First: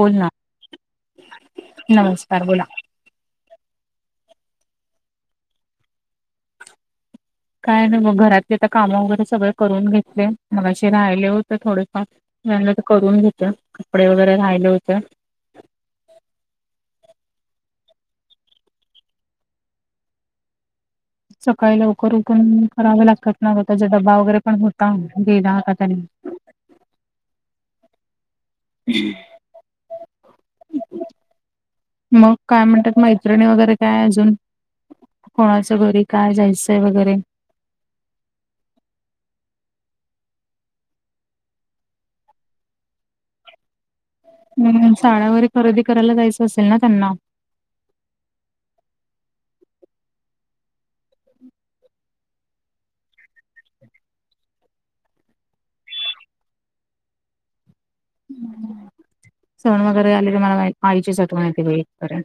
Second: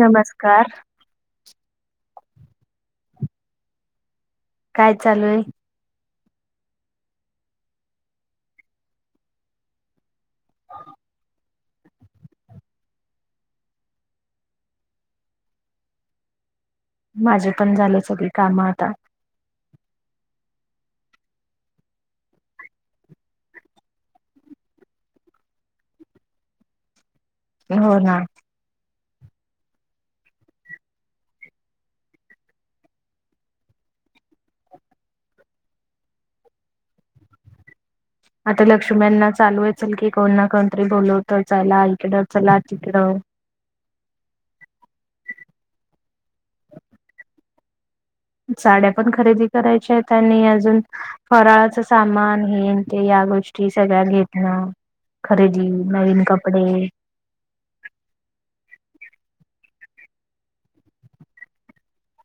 बोल ना, नमस्कार बोला काय चालू ये? काय नही मग घरातली त कामं वगैरे सगळ करून घेतले, मगाशी राहिले होते, थोडेफार. त्यांला तर करून घेत, कपडे वगैरे राहिले होते. माझे पण झालं, सगळी कामं आता. सकाळी लवकर उठून कराव लागतात ना ग, त्याचा डबा वगैरे पण होता, गेला आता त्यानी. हो ना. हम. मग काय म्हणत्यात, मैत्रिणी वगैरे काय अजून? कोणाचं घरी काय जायचंय वगैरे? आता लक्षम्यांना चालू ये, चल की कोणना कोणटरी बोलवत, चला ईकडं, चला तिकडं. ह्म, साड्या वगैरे खरेदी करायला जायचं, असेल ना, त्यांना? साड्या पण खरेदी करायच्यायेत आणि अजून फराळाच सामान हे न ते, या गोष्टी सगळ्याच घेतणं. खरेदी, नवीन कपडे सण वगैरे आले की मला मा-आईचीच आठवण येते [unintelligible] पर्यंत.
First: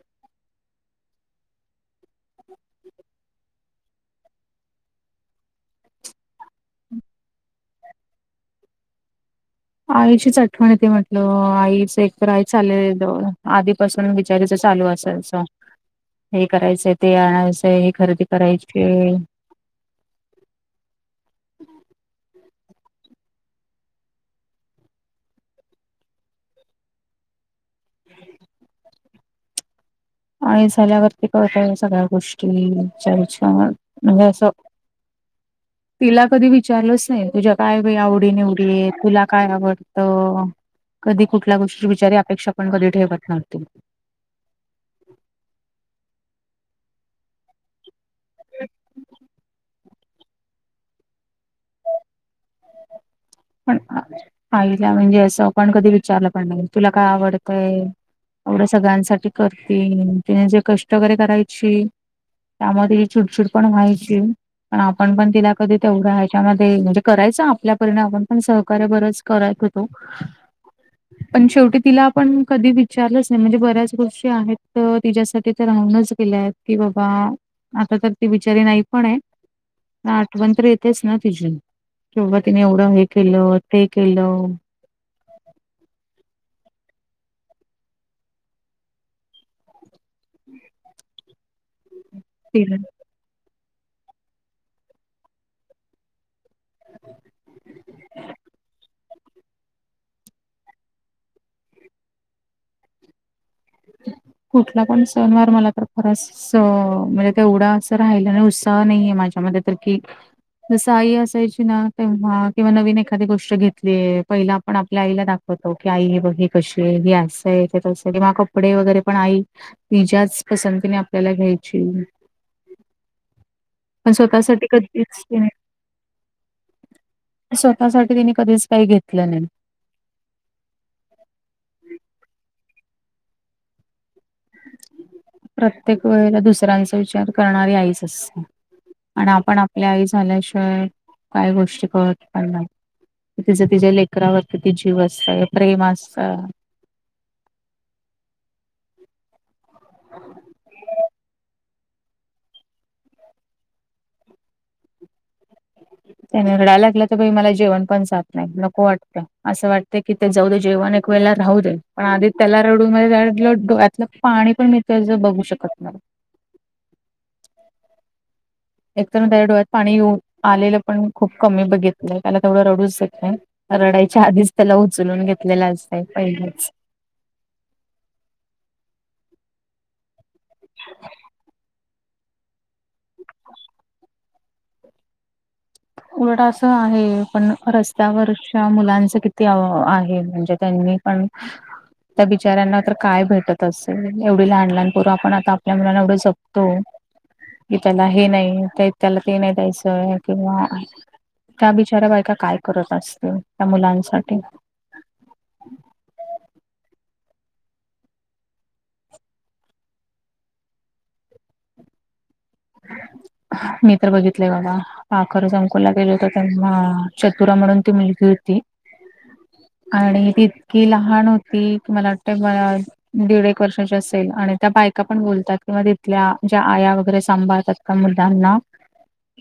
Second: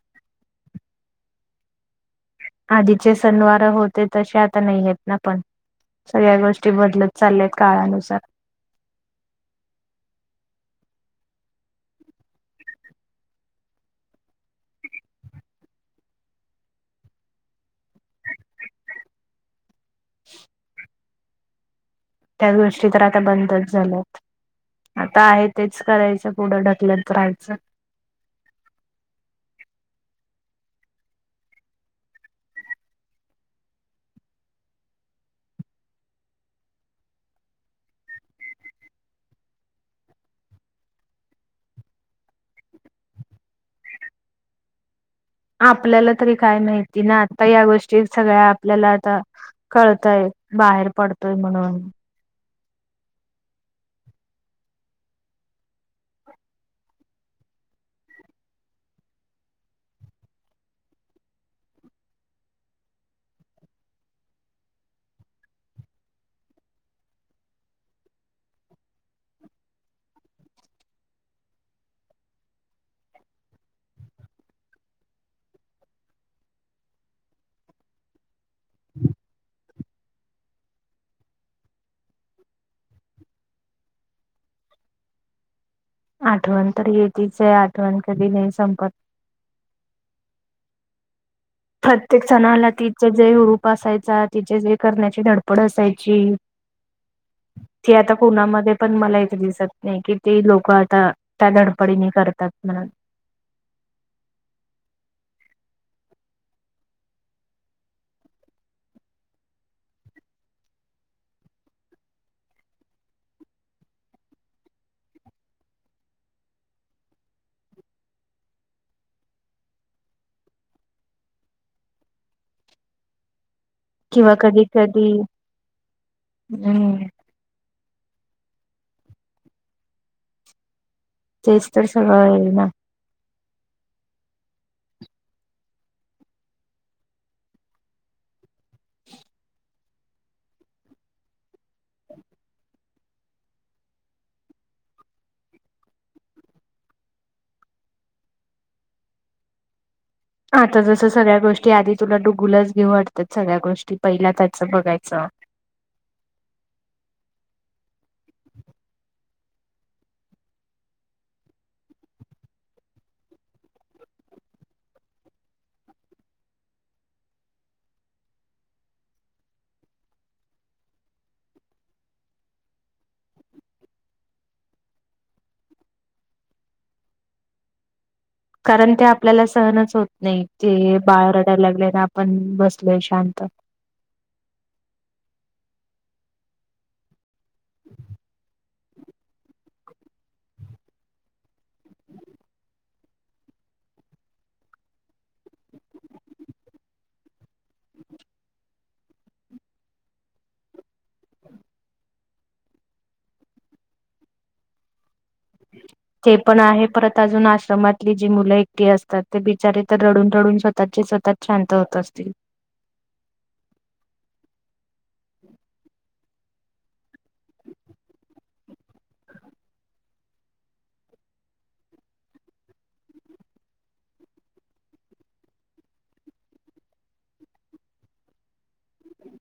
आदिचे सनवार होते, तसे आता नही येत ना, पण. सगळ्या गोष्टी बदलत चालल्या त, काळानुसार आईचीच आठवण येते म्हंटल, आईच एक तर आई चाले, [unintelligible] आधीपासून बीचारीचं चालू असल. च, हे करायचंय, ते आणायचंय, हे खरेदी करायचीये. [inaudible] त्या गोष्टी तर, आता बंदच झाल्यात. आता आहे तेच करायचं, पुुढं ढकलत रहायचं. [inaudible] आई झाल्यावरती कळतय सगळ्या गोष्टी, ईच्या विच्या म्हणजे असं [inaudible] तिला कधी विचारलंच नाही, तुझ्या काय बाई आवडी निवडीये, तुला काय आवडत? कधी कुठल्या गोष्टी बिचारी अपेक्षा, पण कधी ठेवत नव्हती. आपल्याला तरी काय माहिती ना, आता या गोष्टी सगळ्या आपल्याला आता कळताय. बाहेर पडतोय, म्हणून. पण आईला, म्हणजे असं आपण कधी विचारलं पण नाही, तुला काय आवडतंय? एवढं सगळ्यांसाठी करतीये, तिने जे कष्ट वगैरे करायची त्यामूळ, तिची चिडचीड पण व्हायची. पण आपण पण तिला कधी तेवढा ह्याच्यामध्ये म्हणजे करायचं आपल्या परिण आपण. पण सहकार्य बरच करायच होतो. पण शेवटी तिला आपण कधी विचारलंच नाही म्हणजे बऱ्याच गोष्टी आहेत तिच्यासाठी राहूनच गेल्याय कि बाबा आता तर ती बिचारी नाही पण आहे. ना आठवण तर येतेच ना तिचीन तेेव्हा तिने एवढं हे किलो तेे किलो. आठवण तर येेतच आहे आठवण कधी नाही संपत. हम्! प्रत्येक सणाला तिचे जे ररूप असायचा तिचे जे करण्याची धडपड असायची ती आता कणामध्ये पण मला इथे दिसत नाही, कि ते लोक आता त्या धडपडीने करतात म्हणून. कुठला पण सनवार मला तर खराच. स म्हणजे ते एवढा अस राहिला नाही उत्साह नाहीये माझ्या म तर कि जसं आई असायची ना तेव्हा किंवा नवीन एखादी गोष्ट घेतलीय पहिला आपण आपल्या आईला दाखव. ब की आई हे बघी कशी आहे, ही असंय ते तं क मग कपडे वगैरे पण आई तिझ्याच पसंतीने आपल्याला घ्यायची. पण किंवा कधी स्वतःसाठी कधी कधीच नाही. हम्म स्वतःसाठी तिनी कधीच काही घेतलं नाही. तेचेस्टर सगळ आहे ना. प्रत्येक वेळेला दुसऱ्यांचा विचार करणारी आईच असते. आणि आपण आपल्या आई झाल्याशिवाय काय गोष्टी कळत पण नाय. तिचं तिच्या्या लेकरावरतीती जीव असत प्रेम असत. [inaudible] आता जसं सगळ्या गोष्टी आधी तुला डुगुलच घेऊ वाटतात सगळ्या गोष्टी पहिल्या त्याचं बघायचं. त्यानी रडाय लागलं तर मला जेवण पण जात नाही नको वाटतं असं वाटत कि ते जाऊ दे जेवण एक वेळेला राहू दे पण आधी त्याला रडून मध्ये त्यातलं पाणी पण मि त्याज बघू शकत [unintelligible] एक तरण त्याया डोळ्यात पाणी येऊ आलेलं पण खूप कमी बघितलंय त्याला तेथवडं रडूच देत नाही. रडाईच्या आधीच त्याला उचलून घेतलेलं असत पहिलेच. कारण ते आपल्याला सहनच होत नाही ते बाळ रडायला लागले ना आपण बसलोय शांत. उलट अस आहे पण रस्त्यावरच्या मुलांच किती ते आहे म्हणजे त्यांनी पण त्या बिचऱ्यांना तर काय भेटत असेल एवढी लहान लहानपूर्व आपण आ आपल्या मुलाना एवढं जप तो की त्याला हे नाही त्याला ते नाही द्यायचं किंवा त्या बिचारा बायका काय करत असतील त्या मुलांसाठी. ते पण आहे परत अजून आश्रमातली जी मुलं एकटी असतात ते बिचारे तर रडून रडून स्वतःचे स्वता शांत होत असतील. [inaudible] मी तर बघितलेय बबा. आ खर संकुला गेलं होता त्यांना चतुरा म्हणून ती मुलगी होती. आणि ती इतकी लहान होती की मला वाटतें ब दीड एक वर्षाची असेल आणि त्या बायका पण बोलतात किंवा तिथल्या ज्या आया वगैरे सांभाळतात त्या मुलांना.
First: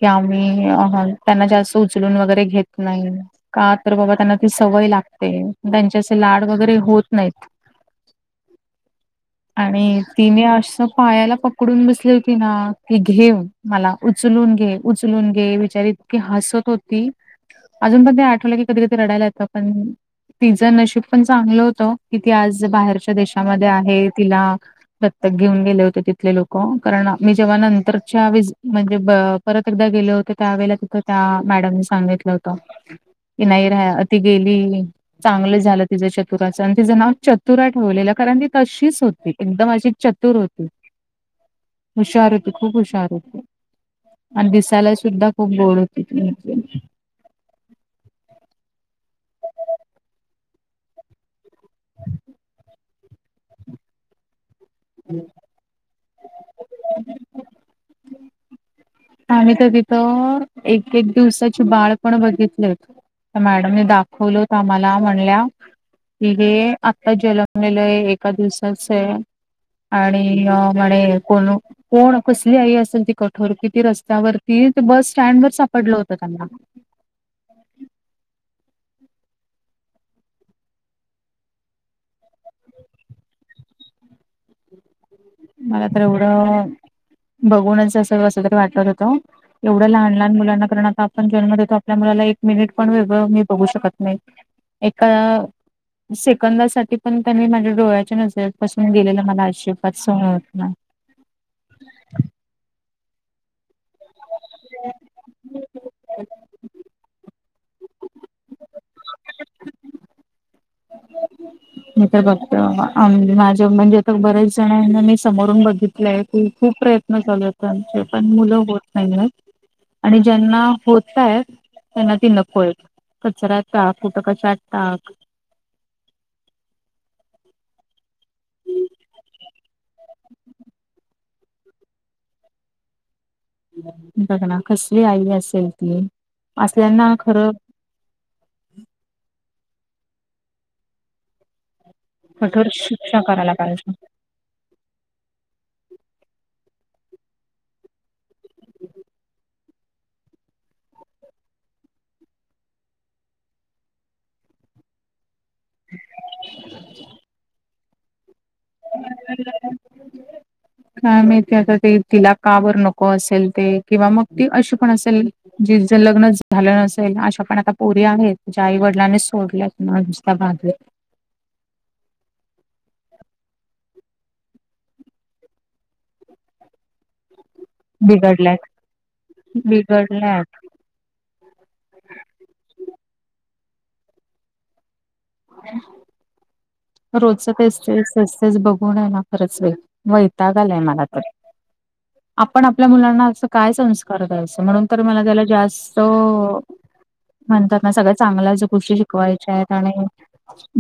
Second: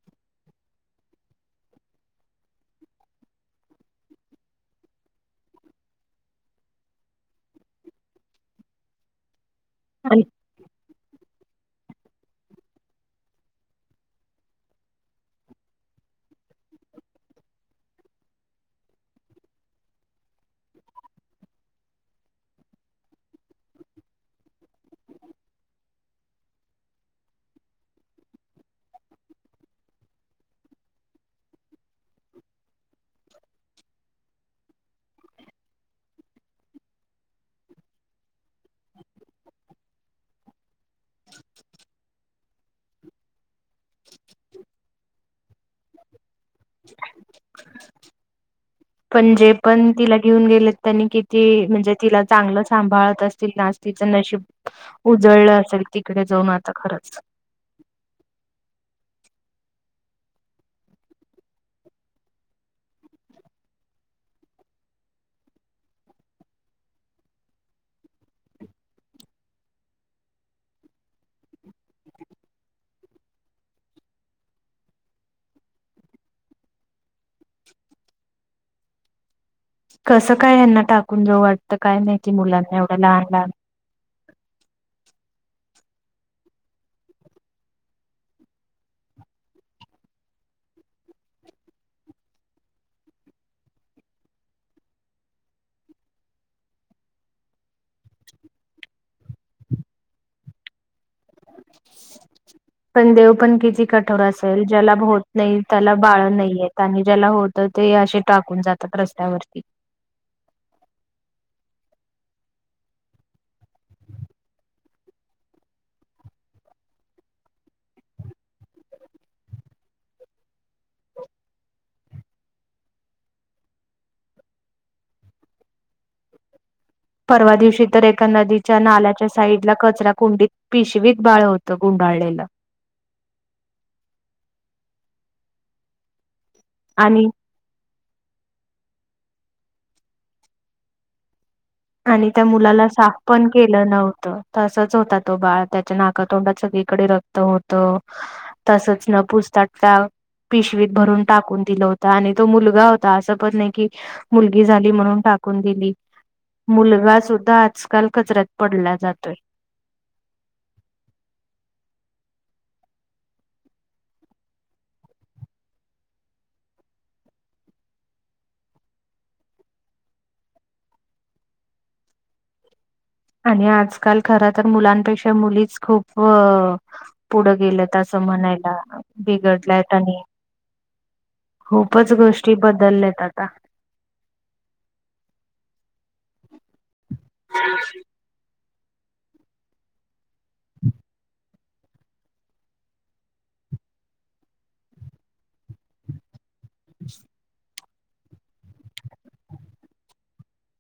कि आम्ही त्यांना जास्त उचलून वगैरे घेत नाही. का तर बाबा त्यांना ती सवय लागते त्यांच्याचे लाड वगैरे होत नाहीत. [unintelligible] आणि तिने असं पायाला पकडून बसली होती ना की घे मला उचलून घे उचलून घे बिचारी इतकी हसत होती. अजून पण ते आठवलं की कधी कधी रडायला येतं पण तिज नशीब पण चांगलं होतं ओ की ती आज बाहेरच्या देशामध्ये आहे तिला दत्तक घेऊन गेले होते तिथले लोक कारण मी जेव्हा नंतरच्या वीस म्हणजे ब परत एकदा गेले होते त्यावेेळेला तिथ त्या मॅडमने सांगितलं होत त की नाही राया ती गेली चांगलं झालं तिचं चतुराचं आणि तिचं नाव चतुरा ठेवलेलं कारण ती तशीच होती एकदम अशी चत्त तूर होती. हुशार होती खूप हुशार होती आणि दिसायला सुद्धा खूप गोड होती ती मुलगी [inaudible] पण जे पण तिला घेऊन गेलेत त्यांनी किती म्हणजे तिला चांगलं सांभाळत अस तील नं आज तीच नशीब उजळलं असेल तिकडे जाऊन आता खरंच आम्ही त तिथं एक एक दिवसाची बाळ पण बघितलेत. त्या मॅडमनी दाखवलत आम्हाला म्हणल्या की हे आता जन्मलेलं ये एका दिवसाचय. आणि म्हणे कोण कोण कसली आई असेल ती कठोर की ती रस्त्यावरती ते बस स्टँड वर सापडलं होतं त्यांना कसं काय ह्यांना टाकून जावू वाटतं काय माहिती मुलांना एवढं लहान लहान मला तर एवढं बघूनच अस कस तरी वाटत होतं ओ एवढं लहान लहान मुलांना करण आता आपण जन्म देतो आपल्या मुलाला एक मिनिट पण वेगळं मी बघू शकत नाही. एका सेकंदासाठी पण त्यांनी माझ्या डोळ्याच्या नजरेपासून गेलेल मला आजिबात सहन होत नाय. पण देव पण किती कठोर असल ज्याला होत नाही त्याला बाळ नाहीयेत आणि ज्याला होत त ते असे टाकून जातात रस्त्यावरती [inaudible] मी तर फक्त आमं माझ्या म्हणजे आता बऱ्याच जणांना मी समोरून बघितलंय तू खूप प्रयत् प्रयत्न चालू येत त्यांचे पण मुलं होत नाहीयेत आणि ज्यांना होतायेत त्यांना ती नकोयेत कचऱ्यात टाक कुट कशात टाक परवा दिवशी तर एका नदीच्या नाल्याच्या साईडला कचरा कुंडीत पिशवीत बाळ होत गुंडाळलेलं. बघ ना कसली आई असेल ती असल्याना आणि खरं आणि त्या कठोर मुलाला साफ शिक्षा पण करायला केलं पाहिजे. नव्हतं. तसाच होता तो बाळ त्याच्या नाकातोंडात सगळीकडे रक्त होत तसच न पूसता टाक पिशवीत भरून टाकून दिलं होत आणि तो मुलगा होता असं पण नाय की, मुलगी झाली म्हणून टाकून दि मुलगा सुुद्धा आजकाल कचऱ्यात पडला जातोय. काय माहित आता ते तिला का बरं नको असेल ते किंवा मग ती अशी पण असेल जीच लग्नचं झालं नसेल अशा पण आता पोरी आहेत ज्या आईवडिलांने सोडल्यात ना [unintelligible] आणि आजकाल खर तर मुलांपेक्षा मुलीच खूप अ पुढं गेल्यात तस बिघडल्यात म्हणायला बिघडल्यात आणि बिघडल्यात खूपच गोष्टी बदलल्यात आता व्हय. रोजच तेच ते तेच बघून हाय ना खरंच बाई, वैताग आलाय मला तर. आपण आपल्या मुलांना असं काय संस्कार द्यायचं? म्हणून तर मला त्याला जास्त अ म्हणतात. ना सगळ्या चांगल्याच गोष्टी शिकवायच्या आहेत आणि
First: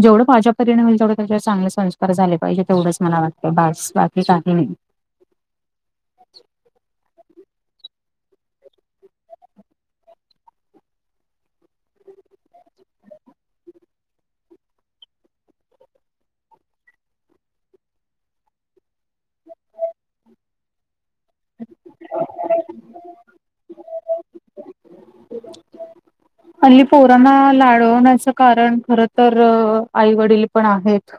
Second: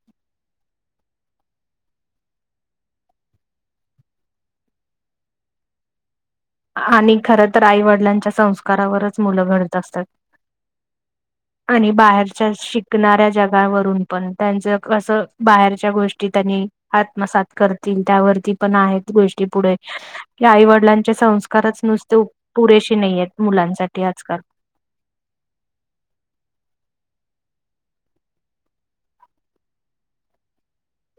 जेवढ माझ्या परीनं तेवढे त्याच्यावर चांगले संस्कार झाले पाहिजे. तेवढंच मला वाटतं, बस बास बाकी काही नाही. आणि हा खर तर आई वडिलांच्या संस्कारावरच मुलं घडत असतात. आणि बाहेरच्या शिकणाऱ्या जगावरून पण, त्यांचं कसं बाहेरच्या गोष्टी त्यांनी आत्मसात करतील. त्यावरती पण आहेत गोष्टी पुढे की, आई वडिलां चे संस्कारच नुसते पुरेशे नाही आहेत मुलांसाठी आजकाल. [inaudible] हल्ली पोरांना लाढवण्याचं कारण, खर तर आई वडील पण आहेत.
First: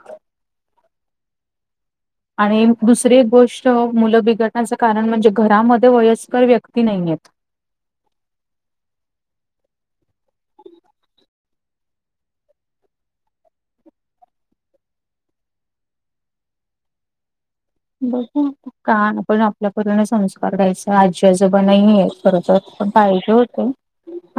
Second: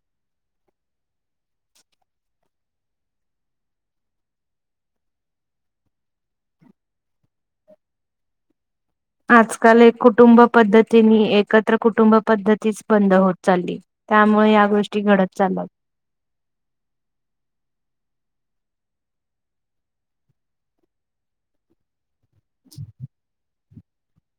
आणि दुसरी एक गोष्ट मुलं बिघडण्याचं कारण म्हणजे घरामध्ये वयस्कर व्यक्ती नाहीयेत. आजकाल एक कुटुंब पद्धतीनी एकत्र कुटुंब पद्धतीच बंद होत चालली. त्यामुळे या गोष्टी घडत चालल्यात. बघ का आपण आपल्यापरीन संस्कार द्यायचा, आजी आजोबा नाहीयेत. खरच पण पाहिजे होत.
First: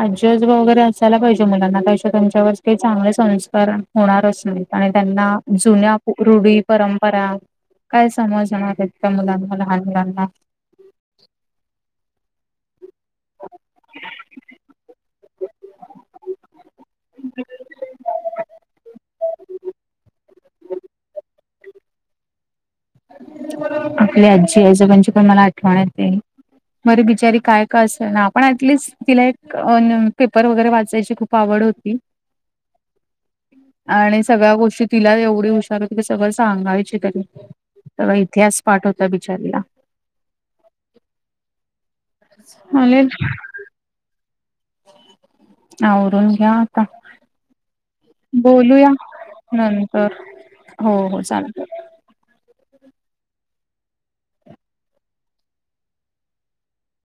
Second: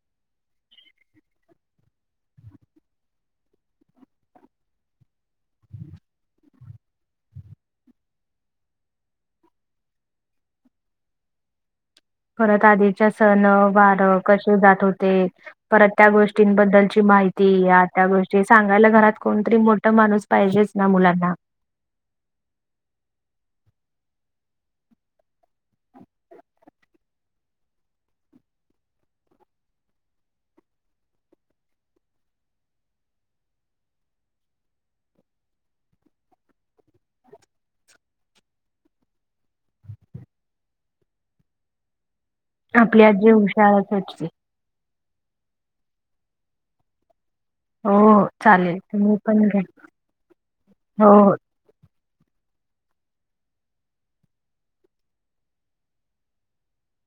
आजी आजोबा वगैरे असायला पाहिजे मुलांना, त्याशिवाय त्यांच्यावर काही चांगले संस्कार होणारच नाही आणि त्यांना जुन्या रुढी, परंपरा काय समजणार आहेत त्या मुलांना लहान मुलांना? परत आधीच्या सण, वार कसे जात होते? परत त्या गोष्टींबद्दलची माहिती, या त्या गोष्टी सांगायला घरात कोणतरी मोठ माणूस पाहिजेच ना मुलांना? आपली आजी आजोबांची पण मला आठवण येते. बर बिचारी काय का असे ना, पण ऍटलीस् तिला एक अ पेपर वगैरे वाचायची खूप आवड होती. [inaudible] आणि सगळ्या गोष्टी तिला एवढी हुशार हो ति सगळं सांगायची तरी तर इतिहास पाठ होत नाही बिचारीला. आपल्या चालेल आजी हुशार [unintelligible] आवरून घ्या आता. हो हो चालेल बोलूया तुम्ही पण घ्या नंतर, हो हो चालतय.